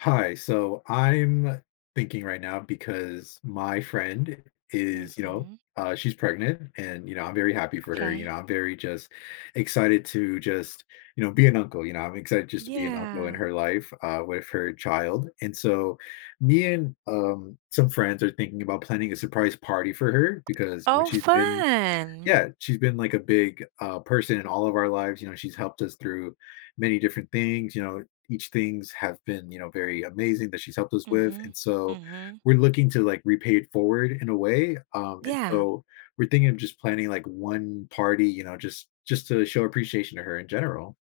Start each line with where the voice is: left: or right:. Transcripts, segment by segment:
left: Hi. So I'm thinking right now because my friend is,
right: Mhm.
left: she's pregnant and, I'm very happy for her.
right: Okay.
left: I'm very just excited to just, be an uncle. I'm excited just to be an uncle in
right: Yeah.
left: her life with her child. And so me and some friends are thinking about planning a surprise party for her because
right: Oh, fun.
left: she's been like a big person in all of our lives. She's helped us through many different things. Each things have been very amazing that she's helped us with, and
right: Mhm.
left: so
right: Mhm.
left: we're looking to like repay it forward in a way. And
right: Yeah.
left: so we're thinking of just planning like one party. Just to show appreciation to her in general.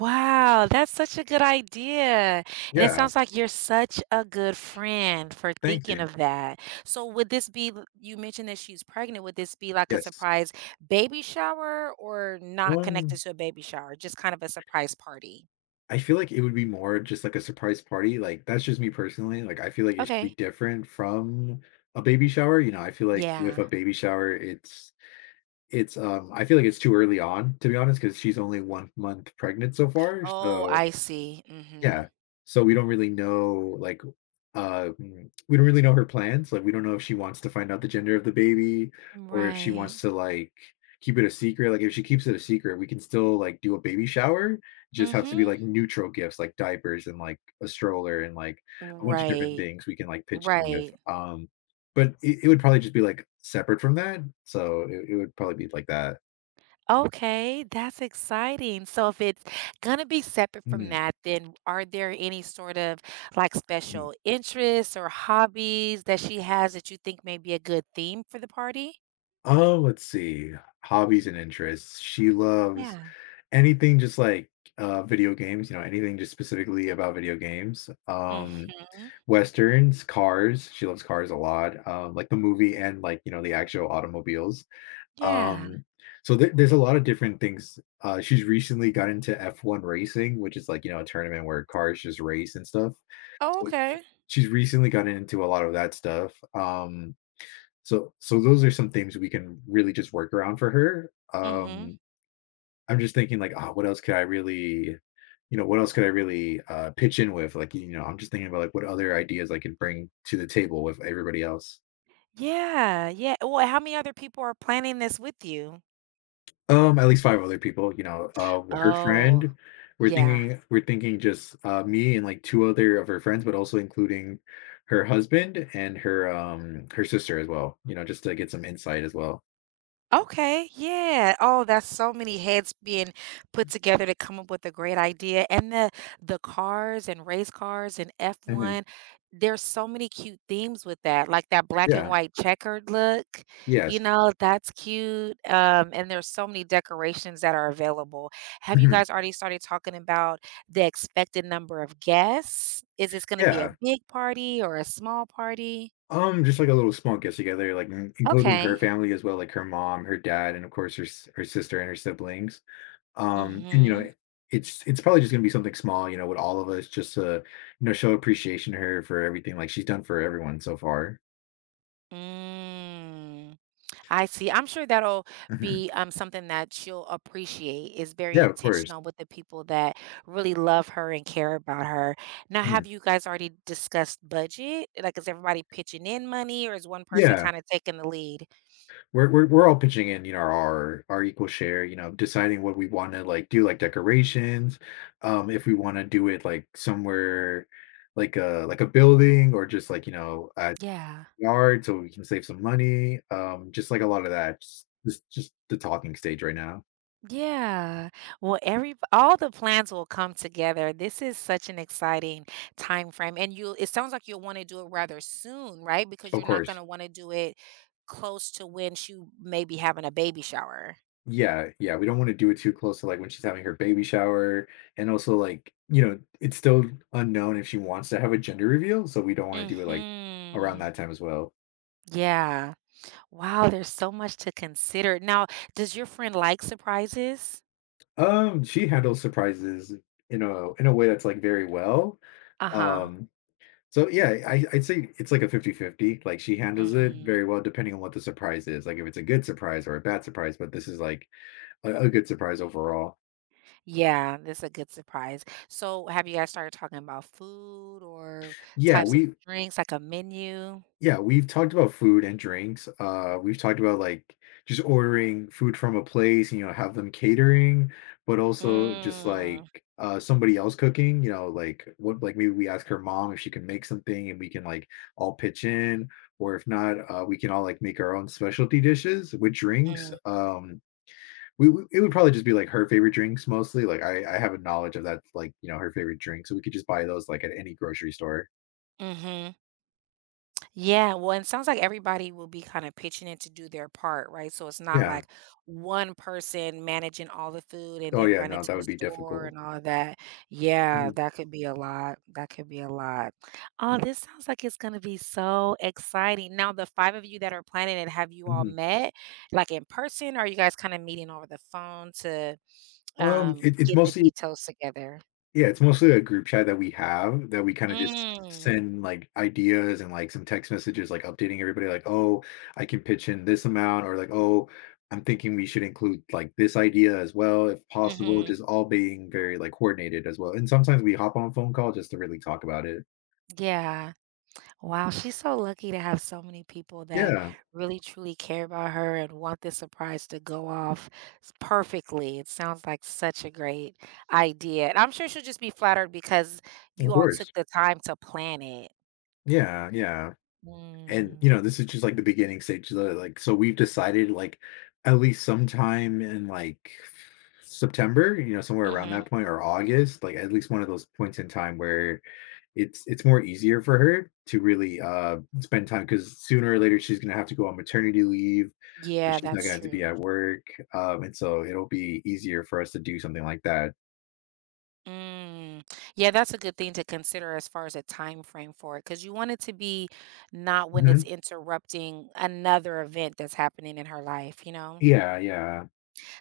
right: Wow, that's such a good idea. And it
left: Yeah,
right: sounds like you're such a good friend for
left: thank
right: thinking
left: you.
right: of that. So would this be you mentioned that she's pregnant, would this be like a
left: Yes.
right: surprise baby shower or not connected
left: One
right: to a baby shower, just kind of a surprise party?
left: I feel like it would be more just like a surprise party, like, that's just me personally, like, I feel like it should be
right: Okay.
left: different from a baby shower, I feel like with
right: Yeah.
left: a baby shower, I feel like it's too early on, to be honest, because she's only 1 month pregnant so far,
right: Oh,
left: so.
right: I see.
left: Yeah.
right: Mhm.
left: So, we don't really know, like, we don't really know her plans, like, we don't know if she wants to find out the gender of the baby or if she
right: Right.
left: wants to, like, keep it a secret, like, if she keeps it a secret, we can still, like, do a baby shower, just have to be,
right: Mhm.
left: like, neutral gifts, like diapers and, like, a stroller and, like, a bunch of different
right: Right.
left: things we can, like, pitch in with,
right: Right.
left: but it would probably just be, like, separate from that, so it would probably be like that.
right: Okay, that's exciting. So if it's gonna be separate from
left: Mhm,
right: that, then are there any sort of like
left: mhm.
right: special interests or hobbies that she has that you think may be a good theme for the party?
left: Oh, let's see, hobbies and interests. She loves
right: Yeah.
left: anything just like video games. You know, anything just specifically about video games,
right: Mm-hmm.
left: westerns, cars. She loves cars a lot, like the movie and, like, the actual automobiles.
right: Yeah.
left: um so there's a lot of different things. She's recently got into F1 racing, which is like, a tournament where cars just race and stuff.
right: Oh,
left: So she,
right: okay.
left: she's recently gotten into a lot of that stuff. So those are some things we can really just work around for her.
right: Mm-hmm.
left: I'm just thinking like, oh, what else could I really, what else could I really, pitch in with? Like, I'm just thinking about like what other ideas I could bring to the table with everybody else.
right: Yeah. Yeah. Well, how many other people are planning this with you?
left: At least five other people. You know, her
right: Oh,
left: friend. We're
right: yeah.
left: thinking, we're thinking just, me and like two other of her friends, but also including her husband and her sister as well. You know, just to get some insight as well.
right: Okay, yeah. Oh, that's so many heads being put together to come up with a great idea. And the cars and race cars and
left: Mhm.
right: F1, there's so many cute themes with that. Like that black and
left: Yeah.
right: white checkered look, you
left: Yes.
right: know, that's cute. And there's so many decorations that are available. Have you
left: Mhm.
right: guys already started talking about the expected number of guests? Is this going to be a
left: Yeah.
right: big party or a small party?
left: Just like a little small get together, like including her
right: Okay.
left: family as well, like her mom, her dad, and of course her her sister and her siblings. And
right: Mm-hmm.
left: it's probably just gonna be something small, you know, with all of us, just to show appreciation to her for everything like she's done for everyone so far.
right: Mm. I see. I'm sure that'll
left: Mhm.
right: be something that she'll appreciate. Is very
left: Yeah, of course.
right: intentional with the people that really love her and care about her. Now,
left: Mhm.
right: have you guys already discussed budget? Like, is everybody pitching in money, or is one person
left: Yeah,
right: kind of taking the lead?
left: we're all pitching in, you know, our equal share, you know, deciding what we want to like do, like decorations, if we want to do it like somewhere, like a building or just like,
right: Yeah.
left: yard so we can save some money. Just like a lot of that. Just the talking stage right now.
right: Yeah. Well, every all the plans will come together. This is such an exciting time frame and you it sounds like you'll want to do it rather soon, right? Because
left: Of
right: you're not going
left: course.
right: to want to do it close to when she may be having a baby shower.
left: Yeah, yeah. We don't want to do it too close to like when she's having her baby shower. And also like, you know, it's still unknown if she wants to have a gender reveal. So we don't want to do it like around
right: Mm-hmm.
left: that time as well.
right: Yeah. Wow, there's so much to consider. Now, does your friend like surprises?
left: She handles surprises in a way that's like very well.
right: Uh-huh.
left: Um so yeah, I'd say it's like a fifty fifty. Like she handles it
right: Mm-hmm.
left: very well depending on what the surprise is. Like if it's a good surprise or a bad surprise, but this is like a good surprise overall.
right: Yeah, this is a good surprise. So, have you guys started talking about food or
left: Yeah,
right: types of
left: we
right: drinks, like a menu?
left: yeah, we've talked about food and drinks. We've talked about, like, just ordering food from a place, you know, have them catering, but also just, like,
right: Mm-hmm.
left: somebody else cooking, you know, like, what like, maybe we ask her mom if she can make something and we can, like, all pitch in, or if not, we can all, like, make our own specialty dishes with drinks. We w it would probably just be, like, her favorite drinks mostly, like, I have a knowledge of that. Like, you know, her favorite drink, so we could just buy those, like, at any grocery store.
right: Mm-hmm. Yeah, well, and it sounds like everybody will be kind of pitching in to do their part, right? So it's not
left: Yeah.
right: like one person managing all the food and
left: Oh,
right: then
left: yeah,
right: running
left: no,
right: to
left: that
right: the
left: would be
right: store
left: difficult.
right: and all of that. Yeah,
left: Mhm,
right: that could be a lot. That could be a lot. Oh, this sounds like it's going to be so exciting. Now, the five of you that are planning it, have you all
left: mhm.
right: met like in person, or are you guys kind of meeting over the phone to
left: It it's
right: get the
left: mostly
right: details together?
left: yeah, it's mostly a group chat that we have that we kinda just
right: Mm,
left: send, like, ideas and, like, some text messages, like, updating everybody, like, "Oh, I can pitch in this amount," or like, "Oh, I'm thinking we should include, like, this idea as well if possible,"
right: mm-hmm.
left: just all being very, like, coordinated as well, and sometimes we hop on a phone call just to really talk about it.
right: Yeah. Wow, she's so lucky to have so many people that
left: Yeah,
right: really truly care about her and want this surprise to go off perfectly. It sounds like such a great idea. And I'm sure she'll just be flattered because
left: of
right: you all took
left: course.
right: the time to plan it.
left: Yeah, yeah. And
right: Mm.
left: this is just like the beginning stage. Like, so we've decided like at least sometime in like September, somewhere around
right: Hmm.
left: that point, or August, like at least one of those points in time where it's more easier for her to really, spend time, because sooner or later she's going to have to go on maternity leave, so
right: Yeah,
left: she's not going
right: that's
left: to have to be
right: true.
left: at work. And so it'll be easier for us to do something like that.
right: Mm. Yeah, that's a good thing to consider as far as a time frame for it, because you want it to be not when it's
left: Mhm.
right: interrupting another event that's happening in her life, you know?
left: Yeah, yeah.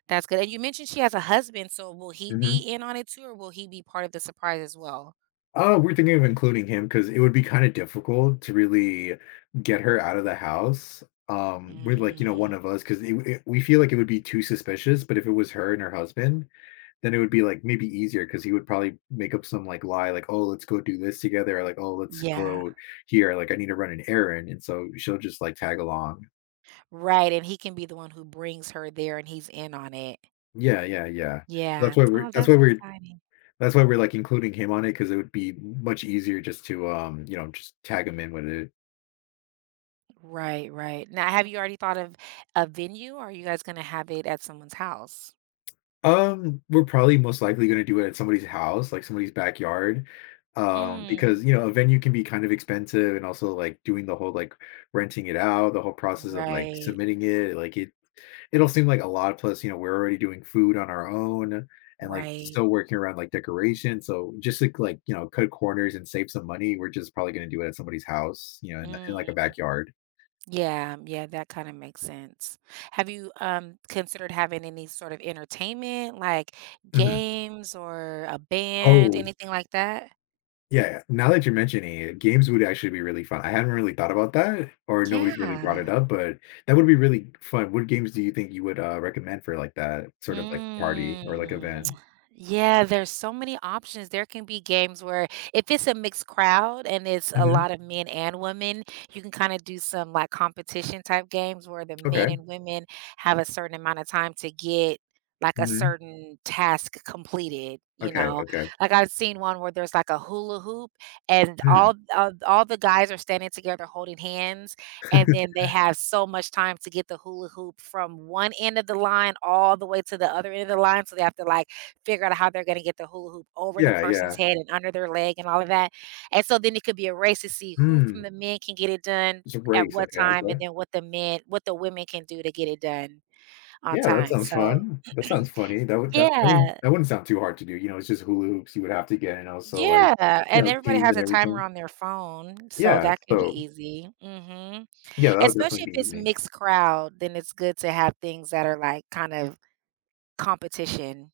right: That's good, and you mentioned she has a husband, so will he be
left: Mhm.
right: in on it too, or will he be part of the surprise as well?
left: Oh, we're thinking of including him because it would be kind of difficult to really get her out of the house, with like, one
right: Mm,
left: of us, because we feel like it would be too suspicious. But if it was her and her husband, then it would be like maybe easier because he would probably make up some like lie like, oh, let's go do this together, or like, oh, let's
right: yeah.
left: go here, like I need to run an errand, and so she'll just like tag along.
right: Right, and he can be the one who brings her there, and he's in on it.
left: Yeah, yeah, yeah. That's
right: Yeah.
left: why we're
right: Oh,
left: that's why
right: that's
left: we're
right: exciting.
left: that's why we're like including him on it because it would be much easier just to, just tag him in with it.
right: Right, right. Now, have you already thought of a venue, or are you guys gonna have it at someone's house?
left: We're probably most likely gonna do it at somebody's house, like somebody's backyard,
right: Mm.
left: because, you know, a venue can be kind of expensive, and also, like, doing the whole, like, renting it out, the whole process of, like,
right: Right,
left: submitting it, like, it'll seem like a lot, plus, we're already doing food on our own and, like,
right: right.
left: still working around, like, decoration, so just to, like, cut corners and save some money, we're just probably gonna do it at somebody's house, you know, in, like, a
right: Mm.
left: backyard.
right: Yeah, yeah, that kinda makes sense. Have you considered having any sort of entertainment, like
left: Mhm.
right: games or a band,
left: Oh.
right: anything like that?
left: Yeah, yeah. Now that you're mentioning it, games would actually be really fun. I have not really thought about that, or nobody's really brought it
right: Yeah.
left: up, but that would be really fun. What games do you think you would, recommend for, like, that sort of, like, party or, like,
right: Mm.
left: event?
right: Yeah, there's so many options. There can be games where if it's a mixed crowd and it's a
left: Mhm.
right: lot of men and women, you can kind of do some like competition type games where the
left: Okay.
right: men and women have a certain amount of time to get like a
left: Mhm.
right: certain task completed, you
left: Okay,
right: know.
left: okay.
right: Like I've seen one where there's like a hula hoop and
left: Mm.
right: all the guys are standing together holding hands and then they have so much time to get the hula hoop from one end of the line all the way to the other end of the line, so they have to, like, figure out how they're gonna get the hula hoop over the
left: Yeah,
right: person's
left: yeah.
right: head and under their leg and all of that, and so then it could be a race to see who from
left: Mm.
right: the men can get it done
left: It's a
right: at
left: race.
right: what
left: Okay,
right: time and
left: okay.
right: then what the women can do to get it done on
left: Yeah, that
right: time,
left: sounds
right: so
left: fun. That sounds funny. That would that
right: Yeah.
left: that wouldn't sound too hard to do, you know, it's just hula hoops you would have to get and also, like,
right: Yeah,
left: you
right: and
left: know,
right: everybody
left: teams
right: has
left: and
right: a timer
left: everything.
right: on their phone, so
left: Yeah,
right: that could be
left: so
right: easy. Mhm.
left: yeah, that would
right: Especially if
left: definitely be
right: it's
left: easy.
right: mixed crowd, then it's good to have things that are, like, kind of competition,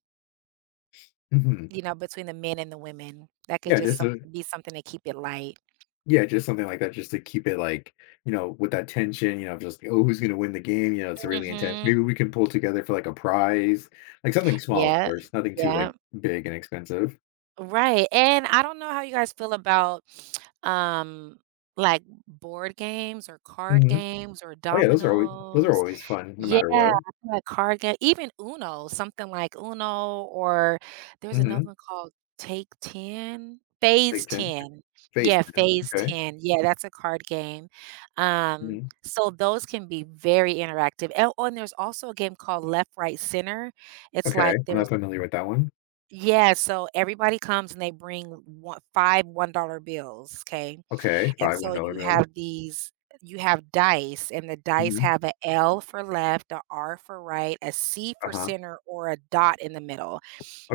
left: Mhm.
right: you know, between the men and the women. That could
left: Yeah,
right: just
left: just
right: some
left: a
right: be something to keep it light.
left: Yeah, just something like that, just to keep it like, with that tension, you know, just, like, oh, who's gonna win the game? You know, it's really intense.
right: Mhm.
left: Maybe we can pull together for like a prize, like something small, of
right: Yeah,
left: course, nothing too like
right: yeah,
left: big and expensive.
right: right, and I don't know how you guys feel about, um, like, board games or card
left: Mhm.
right: games or
left: Oh yeah, those are
right: dominoes.
left: always fun, no
right: Yeah,
left: matter
right: I
left: what.
right: feel like card game even Uno, something like Uno or there's another
left: Mhm.
right: one called Take 10? Phase
left: Baked in,
right: 10.
left: face
right: Yeah,
left: in.
right: Phase
left: Okay.
right: 10. Yeah, that's a card game. Um,
left: Mhm.
right: so those can be very interactive. And oh, and there's also a game called Left, Right, Center. It's
left: Okay.
right: like
left: I'm not
right: there's
left: familiar with that one.
right: Yeah, so everybody comes and they bring one 5 $1. Okay.
left: Okay.
right: And
left: 5
right: so
left: $1 bills.
right: you have dice, and the dice
left: Mhm.
right: have a L for left, a R for right, a C for
left: Uh-huh.
right: center, or a dot in the middle.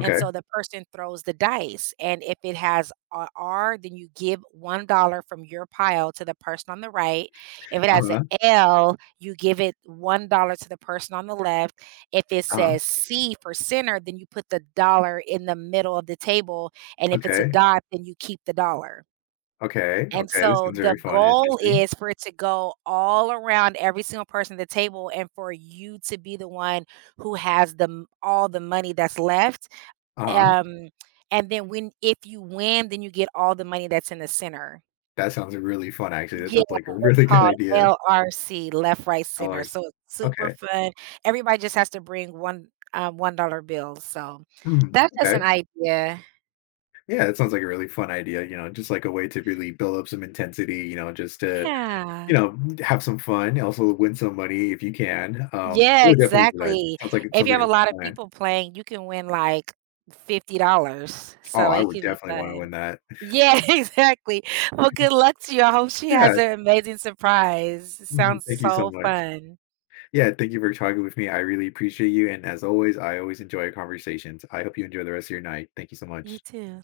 right: And so the person throws the dice, and if it has a R, then you give $1 from your pile to the person on the right. If it has a
left: Uh-huh.
right: L, you give it $1 to the person on the left. If it
left: Uh-huh.
right: says C for center, then you put the dollar in the middle of the table, and if it's a
left: Okay.
right: dot, then you keep the dollar.
left: Okay.
right: And
left: Okay. This
right: so
left: sounds
right: the
left: very fun and
right: goal
left: interesting.
right: is for it to go all around every single person at the table and for you to be the one who has the m all the money that's left,
left: Uh-huh.
right: um, and then when if you win, then you get all the money that's in the center.
left: That sounds really fun, actually. That
right: Yeah,
left: sounds like a
right: it's
left: really good
right: called
left: idea.
right: LRC, left, right, center,
left: $1.
right: so it's super
left: Okay.
right: fun. Everybody just has to bring one, $1 bills, so
left: Mm,
right: that's just an
left: okay.
right: idea.
left: Yeah, that sounds like a really fun idea, you know, just like a way to really build up some intensity, you know, just to, you
right: Yeah.
left: know, have some fun, also win some money if you can. I
right: Yeah,
left: would definitely do that.
right: exactly.
left: Sounds like it
right: If
left: sounds
right: you
left: like
right: have a
left: a
right: lot
left: fun
right: of
left: plan.
right: people playing, you can win like $50,
left: Oh,
right: so
left: I
right: it
left: would
right: could be
left: definitely wanna
right: fun.
left: win that.
right: Yeah, exactly. Well, good luck to you. I hope she
left: Yeah.
right: has an amazing surprise. It
left: Mhm.
right: sounds
left: Thank you so
right: so
left: much.
right: fun.
left: Yeah, thank you for talking with me. I really appreciate you, and as always, I always enjoy our conversations. I hope you enjoy the rest of your night. Thank you so
right: You
left: much.
right: too.